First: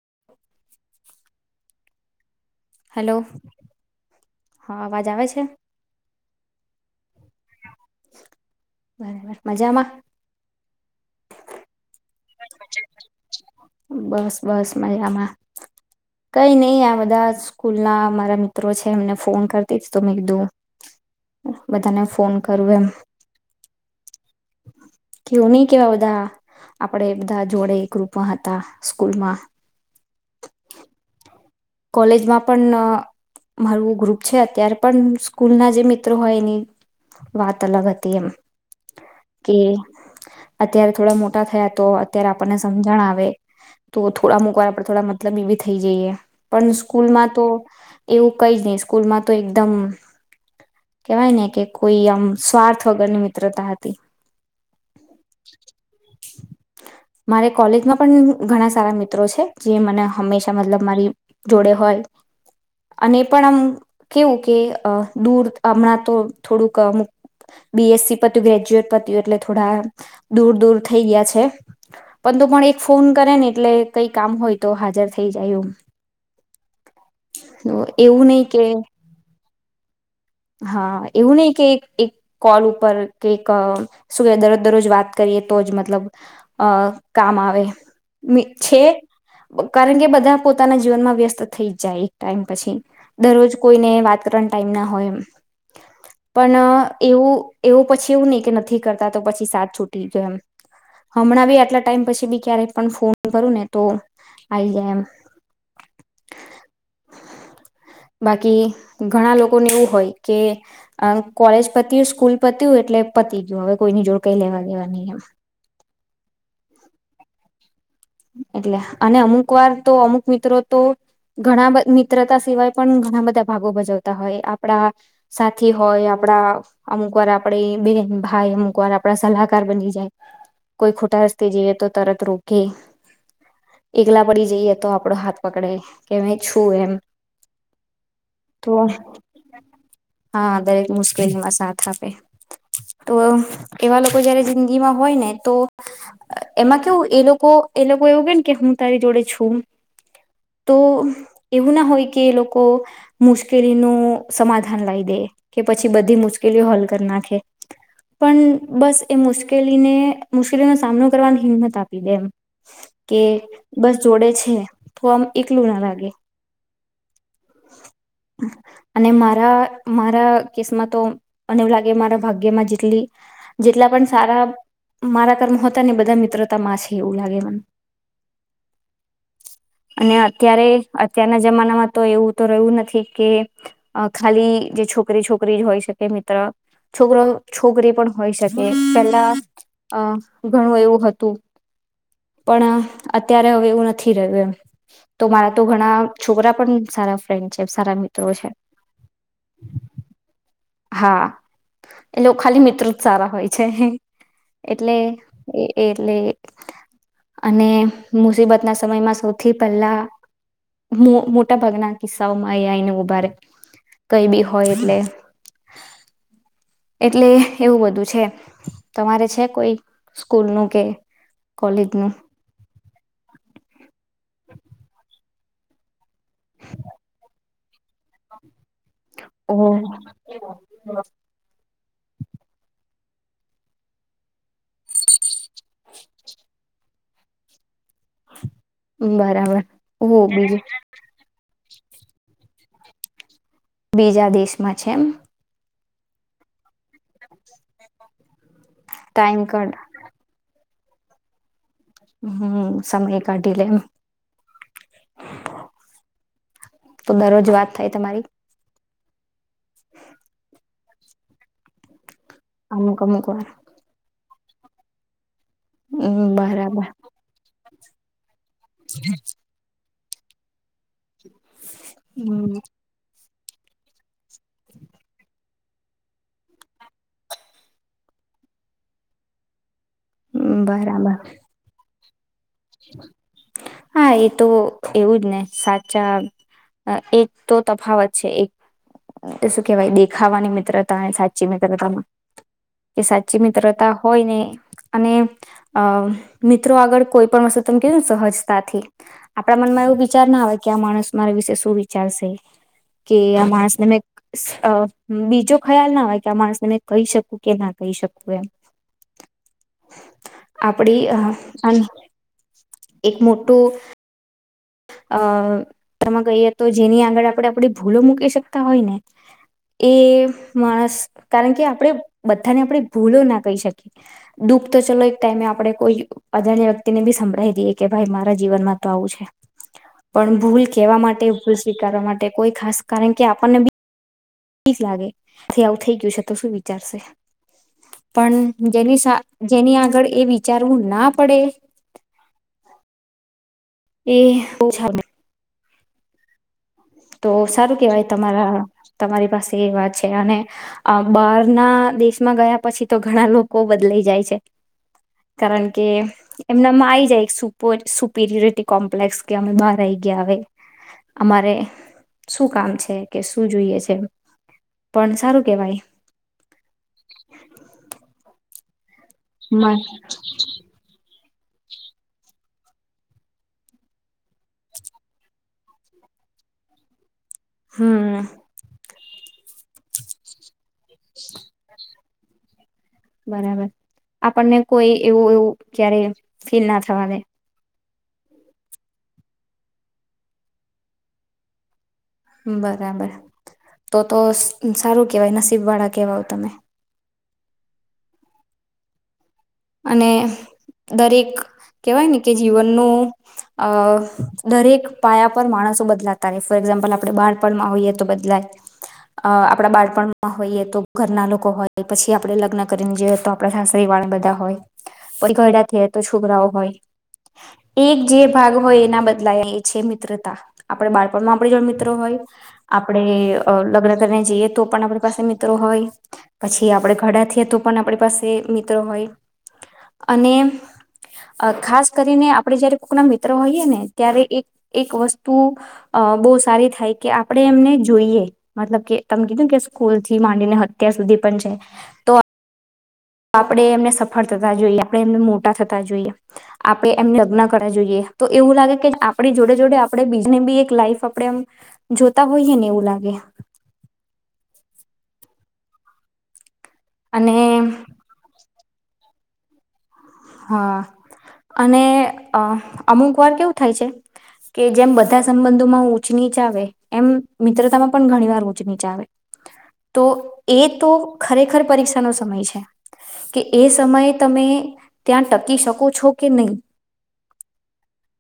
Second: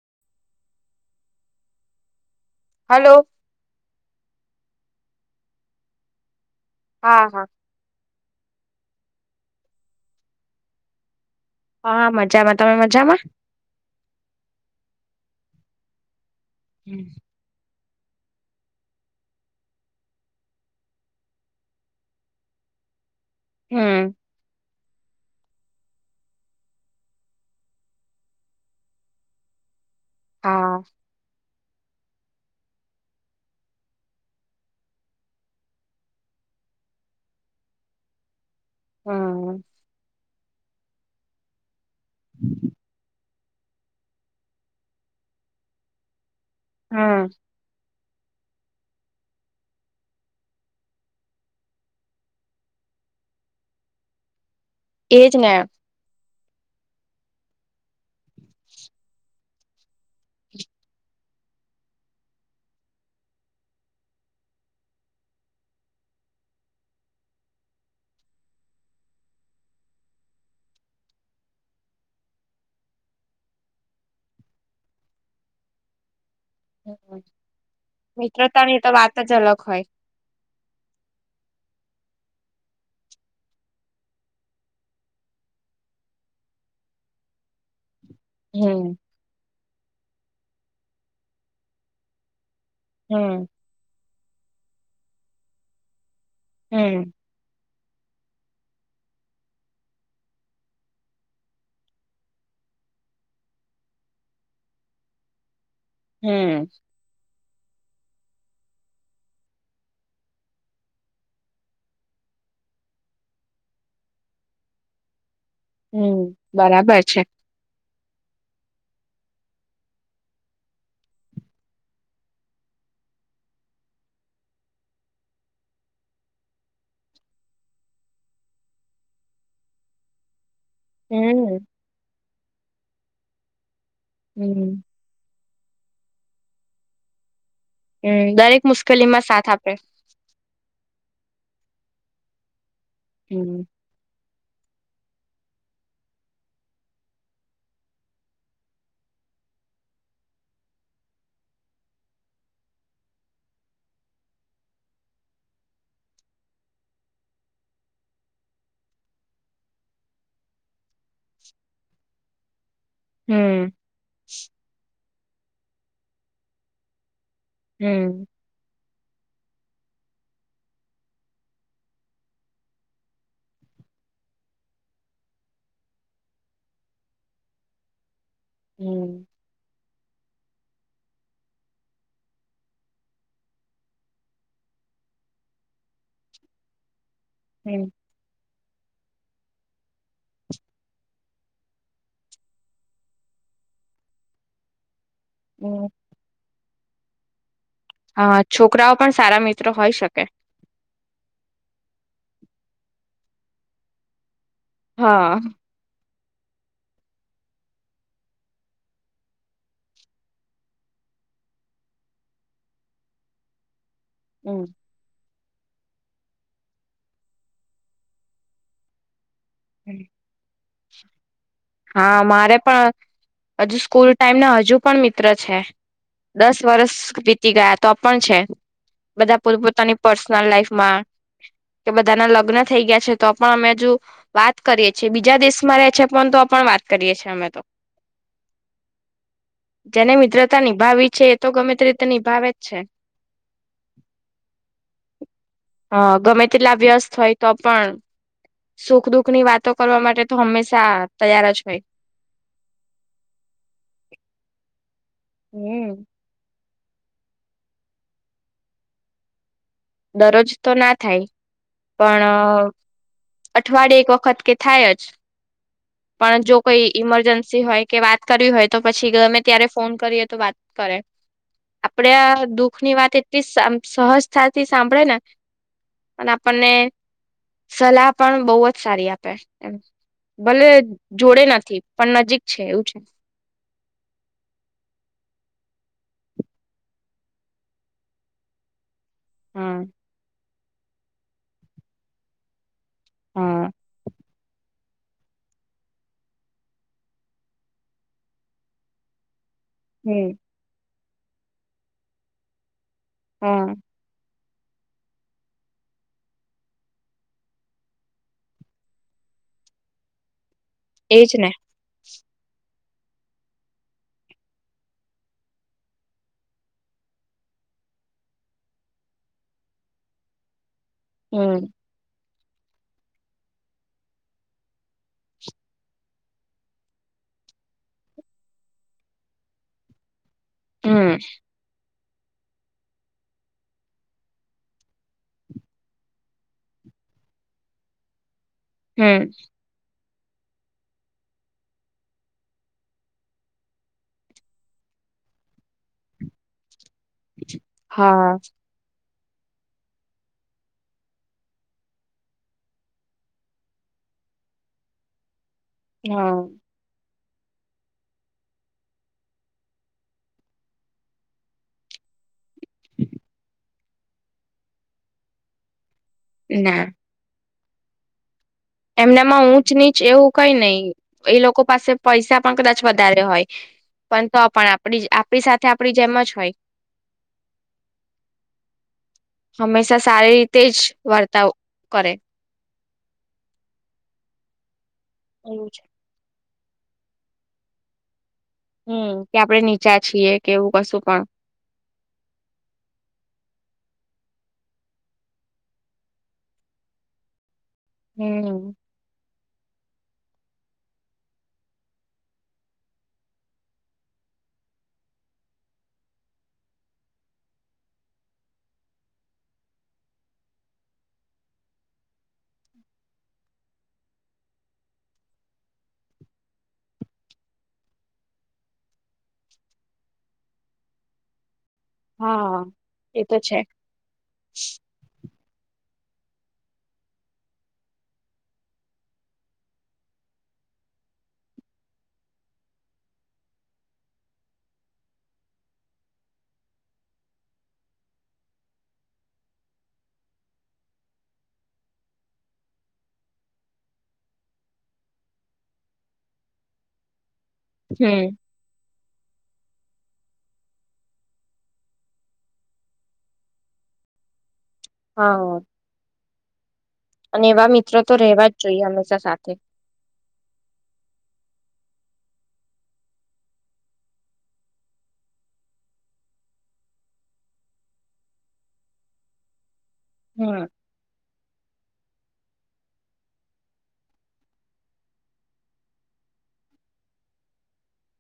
[inaudible] Hello. હા અવાજ આવે છે. હા હા બરાબર મજામાં હાા મજામાં તમે મજામાં બસ બસ મજામાં કઈ નઈ આ બધા સ્કૂલ ના મારા મિત્રો છે એમને ફોન કરતી જ તો મેં કીધું બધાને ફોન કરવું એમ હમ કેવું નઈ કેવા બધા આપડે બધા જોડે એક રૂપમાં હતા સ્કૂલમાં હા કોલેજમાં પણ મારું ગ્રુપ છે અત્યારે પણ સ્કૂલના જે મિત્રો હોય એની વાત અલગ હતી એમ કે હમ અત્યારે થોડા મોટા થયા તો અત્યારે આપણને સમજણ આવે તો થોડા અમુક વાર થોડા મતલબ એ બી થઈ જઈએ પણ હમ સ્કૂલમાં તો એવું કઈ જ નહી સ્કૂલમાં તો એકદમ કેવાય ને કે કોઈ આમ સ્વાર્થ વગરની મિત્રતા હતી એ જ મારે કોલેજમાં પણ ઘણા સારા મિત્રો છે. જે મને હંમેશા મતલબ મારી જોડે હોય અને પણ આમ કેવું કે દૂર હમણાં તો થોડુંક અમુક બીએસસી પતું ગ્રેજ્યુએટ પતું એટલે થોડા દૂર દૂર થઈ ગયા છે, પણંતુ પણ એક ફોન કરે ને એટલે કઈ કામ હોય તો હાજર થઈ જાય. એવું નહી કે મિત્રતાની તો વાત જ અલગ હોય. હા એવું નહી કે એક કોલ ઉપર કે એક શું કેય દરજ દરરોજ વાત કરીએ તો જ મતલબ અ કામ આવે. છે. હમ કારણ કે બધા પોતાના જીવનમાં વ્યસ્ત થઈ જ જાય એક ટાઈમ પછી હમ દરરોજ કોઈને વાત કરટ ટાઈમના હોય એમ પણ હમ એવું એવું પછી એવું નહી કે નથી કરતા તો પછી સાત છૂટી જાય એમ હમણાં બી આટલા ટાઈમ પછી બી ક્યારેય પણ ફોન કરું ને તો આઈ જાય એમ હમ્મ. બાકી ઘણા લોકોને એવું હોય. કે કોલેજ પતીયું સ્કૂલ પતયું એટલે પતી ગયું હવે કોઈની જોડ કઈ લેવા દેવા નહી એમ હમ્મ બરાબર છે. એટલે અને અમુક વાર તો અમુક મિત્રો તો ઘણા મિત્રતા સિવાય પણ ઘણા બધા ભાગો ભજવતા હોય આપડા સાથી હોય આપડા અમુક વાર આપણે બેન ભાઈ અમુક વાર આપડા સલાહકાર બની જાય. કોઈ ખુટા હસતે હમ જઈએ તો તરત રોક કે એકલા પડી જઈએ હમ તો આપડો હાથ [inaudible] પકડે કે છું એમ હમ દરેક તો મુશ્કેલી માં સાથ આપે કવા સાથ આપે. તો હમ એવા લોકો જયારે ગીમા હોય ને તો એમાં કેવું એ લોકો એ લોકો એવું કેને કે હું તારી જોડે છું, તો એવું ના હોય કે એ લોકો મુશ્કેલીનું સમાધાન લાવ દે કે પછી બધી મુશ્કેલીઓ હલ કરી નાખે, પણ બસ એ મુશ્કેલીને મુશ્કેલીનો સામનો કરવાની હિંમત આપી દે એમ કે હમ બસ જોડે છે. તો આમ એકલું ના લાગે હમ્મ. અને મારા મારા કેસમાં તો મને એવું લાગે મારા ભાગ્યમાં જેટલી જેટલા પણ સારા મારા કર્મતા ને બધા મિત્રતામાં છે, એવું લાગે મને હમ્મ. અને અત્યારે અત્યારના જમાનામાં તો એવું તો રહ્યું નથી કે ખાલી જે છોકરી છોકરી જ હોય, શકે મિત્ર છોકરો હમ છોકરી પણ હોય શકે પેલા અ ઘણું એવું હતું પણ અત્યારે હવે એવું નથી, રહ્યું એમ તો મારા તો હમ ઘણા છોકરા પણ સારા ફ્રેન્ડ છે સારા મિત્રો હા છે છોકરાઓ પણ સારા મિત્રો હોય શકે હા એ લોકો ખાલી મિત્ર જ સારા હોય છે, એટલે હા એટલે અને મુસીબત ના સમયમાં સૌથી પહેલા મોટા ભાગના સમાંઈને ઉભારે કઈ બી હમ હોય એટલે એટલે એવું બધું છે, તમારે છે? કોઈ સ્કૂલ નુ? ઓકે હા મારે પણ હજુ સ્કૂલ ટાઈમ ના હજુ પણ મિત પ છે દસ વર્ષ વીતી ગયા તો પણ છે, બધા પો ઓહ પોતાની પર્સનલ લાઈફમાં કે બધાના લગ્ન થઈ ગયા છે, તો પણ અમે હજુ વાત કરીએ છીએ બીજા દેશ મારે્યા છે પણ તો પણ વાત કરીએ છીએ, અમે તો બરાબર જેને ઓહ બીજું મિત્રતા નિભાવી છે, તો ગમે તે રીતે નિભાવે જ છે, બીજા દેશમાં છે, એમ હા ગમે તેટલા વ્યસ્ત હોય તો પણ સુખ દુઃખ ટાઈમ ની વાતો કાઢ કરવા માટે તો હંમેશા ચાર તૈયાર જ કઈ હમ સમય કઢલેમ હમ તો દરરોજ વાત થાય તમારી દરરોજ તો ના થાય પણ અમુક અમુક વાર અઠવાડિયે એક વખત કે થાય જ હમ પણ જો બરાબર કોઈ ઈમરજન્સી હોય કે વા કરવી હોય તો પછી ગમે ત્યારે ફોન કરીએ તો વાત કરે આપડે હમ દુઃખ ની વાત સહજ થાય થી સાંભળે ને અને આપણને સલાહ પણ બહુ જ સારી આપે એ ભલે બરાબર જોડે નથી પણ નજીક છે એવું છે હા! એ તો એવું જ ને સાચ ચા એક તો તફાવત છે એક શું હમ કેવાય દેખાવાની મી ત્રતા ને સાચી મિત્રતામાં. કે, સાચી હા મિત્રતા હોય ને અને અ મિત્રો આગળ કોઈ પણ હસુ તમ કે સહસતાથી આપણા મનમાં એવું વિચાર હમ ના આવે કે, આ માણસ મારા વિશે શું વિચારશે? કે આ હા માણસને મે અ બીજો ખયાલ ના આવે કે આ માણસને મેં કઈ શકું કે ના કઈ શકું એમ. આપડી અહ એજ ને હન એક મોટું અ ત્રમાં કહીએ તો જેની આગળ આપણે આપણી ભૂલો મૂકી શકતા હોય ને એ માણસ કારણ કે હમ આપડે બધાને આપણે ભૂલો ના કઈ શકીએ. દુઃખ તો ચલો એક ટાઈમે આપણે કોઈ અજાણ્યા વ્યક્તિને બી સંભળાવી દઈએ કે ભાઈ મારા જીવનમાં તો આવું છે. પણ ભૂલ કહેવા હમ માટે, ભૂલ સ્વીકારવા માટે કોઈ ખાસ કારણ કે આપણને બી પીસ લાગે છે આવું થઈ ગયું છે તો શું વિચારશે? પણ જેની સા હમ જેની આગળ એ વિચારવું ના પડે? એ બો છે. તો સારું કેવાય હા તમારા તમારી પાસે એ વાત છે અને અ બહારના દેશમાં ગયા પછી તો ઘણા લોકો બદલાઈ જાય છે. કારણ કે, હા એમનામાં આઈ જાય સુપર સુપિરરિટી કોમ્પ્લેક્સ કે અમે બહાર આઈ ગયા આવે અમારે શું કામ છે? કે શું જોઈએ છે? પણ સારું કેવાય. ના એમનામાં ઊંચ-નીચ એવું કંઈ નઈ. એ લોકો પાસે પૈસા પણ કદાચ વધારે હોય, પણ તો પણ આપણી આપણી સાથે આપડી જેમ જ હોય. હમ હંમેશા સારી રી તે જ વર્તાવ કરે. બરાબર આપણને હોય એવું એવું ક્યારે ફીલ ના થવા દે હમ કે આપડણે નીચા છીએ કે એવું કશું પણ બરાબર તો તો સારું કેવાય નસીબ વાળા કેવાય તમે હમ અને દરેક કેહેવાય ને કે જીવનનું અ દરેક પાયા પર માણસો બદલાતા રહે ફોર એક્ઝામ્પલ આપણે બાળપણમાં હોઈએ તો બદલાય અ આપણા બાળપણમાં હોઈએ તો ઘરના લોકો હોય પછી આપણે લગ્ન કરીને જોઈએ તો આપ સાસતરે વાળા બધા હોય [unintelligible] તો છોકરાઓ હોય એક જે ભાગ હોય એના બદલાય એ છે મિત્રતા આપણે બાળપણમાં આપ જો મ્ર મિત્ર હોય હા આપણે એ તો છે લગ્ન કરીને જઈએ તો પણ આપણી પાસે મિત્રો હોય પછી આપડે ઘડાથઈએ તો પણ આપણી પાસે મિત્ર હોય અને ખાસ કરીને આપણે જયારે કોકના મિત્ર હોઈએ ને ત્યારે એક એક વસ્તુ બો સારી થાય કે આપણે એમને જોઈએ મતલબ કે તમને કીધું કે સ્કૂલ થી માંડીને હતીયા સુધી પણ છે તો આપડે એમને સફળ થતા જોઈએ આપણે એમને મોટા થતા જોઈએ આપણે એમને અગૅન જોઈએ તો હમ એવું લાગે કે આપણી જોડે જોડે આપડે બીજને ભી એક લાઈફ આપણેે એમ જોતા હોઈએ ને એવું લાગે હા અને એવા મિત્રો તો રેવા જોઈએ હંમેશા સાથે હા અને અમુક વાર કેવું થાય છે કે જેમ બધા સંબંધોમાં ઊંચ નીચ આવે એમ મિત્રતામાં પણ ઘણી વાર ઊંચ નીચ આવે તો એ હમ તો ખરેખર પરીક્ષા [unintelligible] સમય છે કે એ સમય તમે ત્યાં ટકી શકો છો કે નહી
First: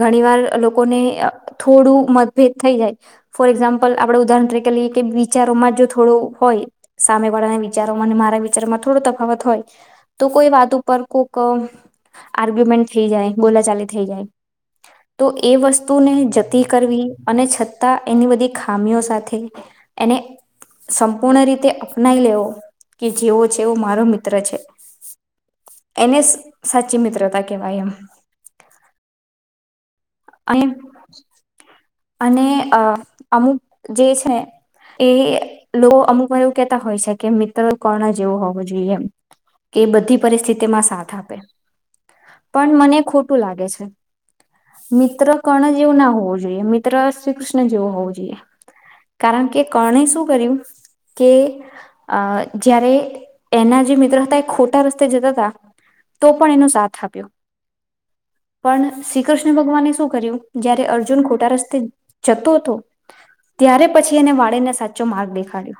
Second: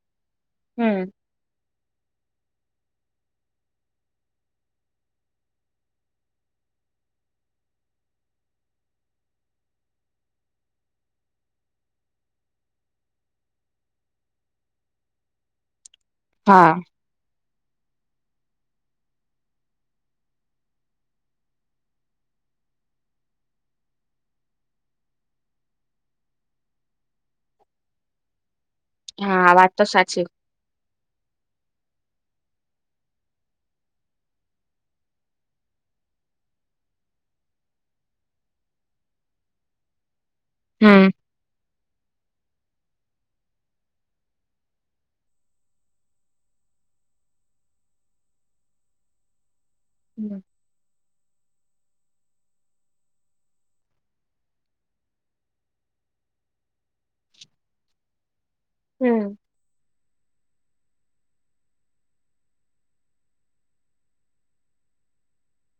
ઘણી વાર લોકોને હમ થોડું મતભેદ થઈ જાય ફોર એક્ઝામ્પલ આપણેે ઉદાહરણ તરીકે લઈએ કે વિચારોમાં જો થોડું હોય સામે વાળાના વિચારોમાં અને મારા વિચારોમાં થોડો તફાવત હોય તો કોઈ વાત ઉપર કો ક આર્ગ્યુમેન્ટ થઈ જાય બોલાચાલી થઈ જાય તો એ વસ્તુ તુ ને જતી હા કરવી અને છ તા એની બધી ખામીઓ સાથે એને સંપૂર્ણ રીતે અપનાઇ લેવો કે જેવો છે એવો મારો મિત્ર છે એને જ સાચી મિત્રતા કેવાય એમ હા વાત તો સાચી અને અને અમુક જે છે એ લોકો અમુક એવું કેહેતા હોય છે કે મિત્ર કોના જેવો હોવો જોઈએ એમ કે બધી પરિસ્થિતિ માં હમ સાથ આપે પણ મને ખોટું લાગે છે મિત્ર કણૅ જેવો ના હોવું જોઈએ મિત્ર શ્રી કૃષ્ણ જેવો હોવો જોઈએ કારણ કે કર્ણે શું કર્યું કે જયારે એના જે મિત્ર હતા એ ખોટા રસ્તે જતા હતા તો પણ એનો સાથ આપ્યો પણ શ્રી હમ કૃષ્ણ ભગવાનને શું કર્યું જ્યારે અર્જુન ખોટા રસ્તા તે જતો હતો ત્યારે પછી એને વાળેને સાચો માર્ગ દેખાડ્યો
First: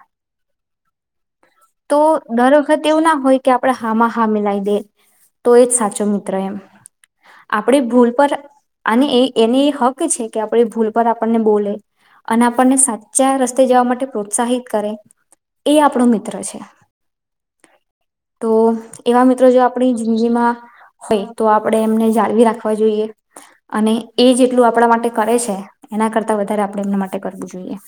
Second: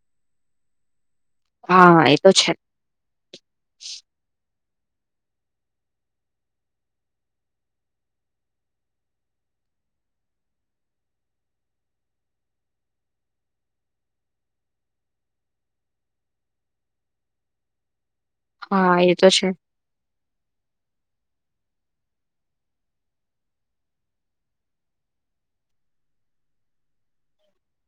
તો હા એ છે દર વખતે એવું ના હોય કે આપડે હામાં હા મિલાવી દે તો એજ સાચો મિત્ર એમ આપડી ભૂલ પર [unintelligible] હક છે કેઆ આપડી ભૂલ પર આપણને બોલે અને આપણને સાચા રસ્તે જવા માટે પ્રોત્સાહિત કરે એ આપણો મિત્ર છે તો હા એ એવા તો મિત્રો છે જો આપણી જિંદગીમાં હોય તો આપણે એમને જાળવી રાખવા જોઈએ અને એ જેટલું આપણા માટે કરે છે એના કરતા વધારે આપણે એમના માટે કરવું જોઈએ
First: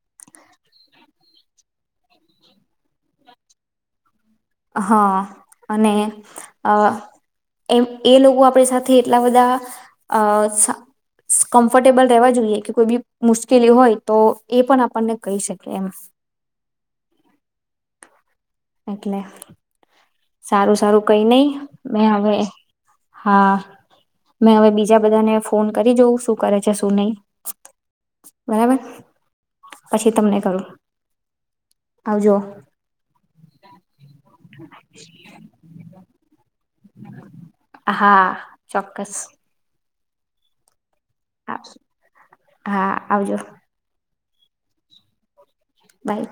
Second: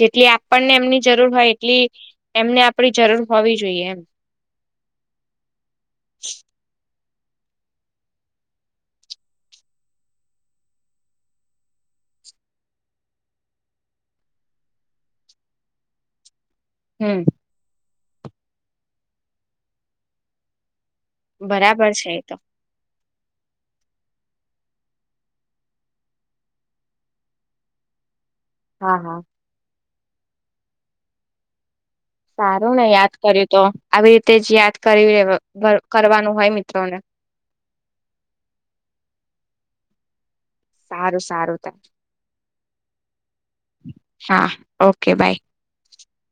જેટલી આપણને એમની જરૂર હોય એટલી એમને આપડી જરૂર હોવી જોઈએ એમ હા અને આ એમ એ લોકો આપણી સાથે એટલા બધા અ કમ્ફર્ટેબલ રહેવા જોઈએ કે કોઈ બી મુશ્કેલી હોય તો એ પણ આપણને કહી શકી એમ હમ એટલે સારું સારું કઈ નહી બરાબર મે છે એ તો હવે હા મેં હવે બીજા બધાને ફોન કરી જોઉ શું કરે છે શું નહી બરાબર હા હા પછી તમને કરું આવજો સારું ને યાદ કર્યું તો આવી રીતે જ યાદ કર કરી [unintelligible] કરવાનું હોય મિ હા ચોક્કસ સારું સારું આવ- તાર હા આવજો હા ઓકે બાય બાઈ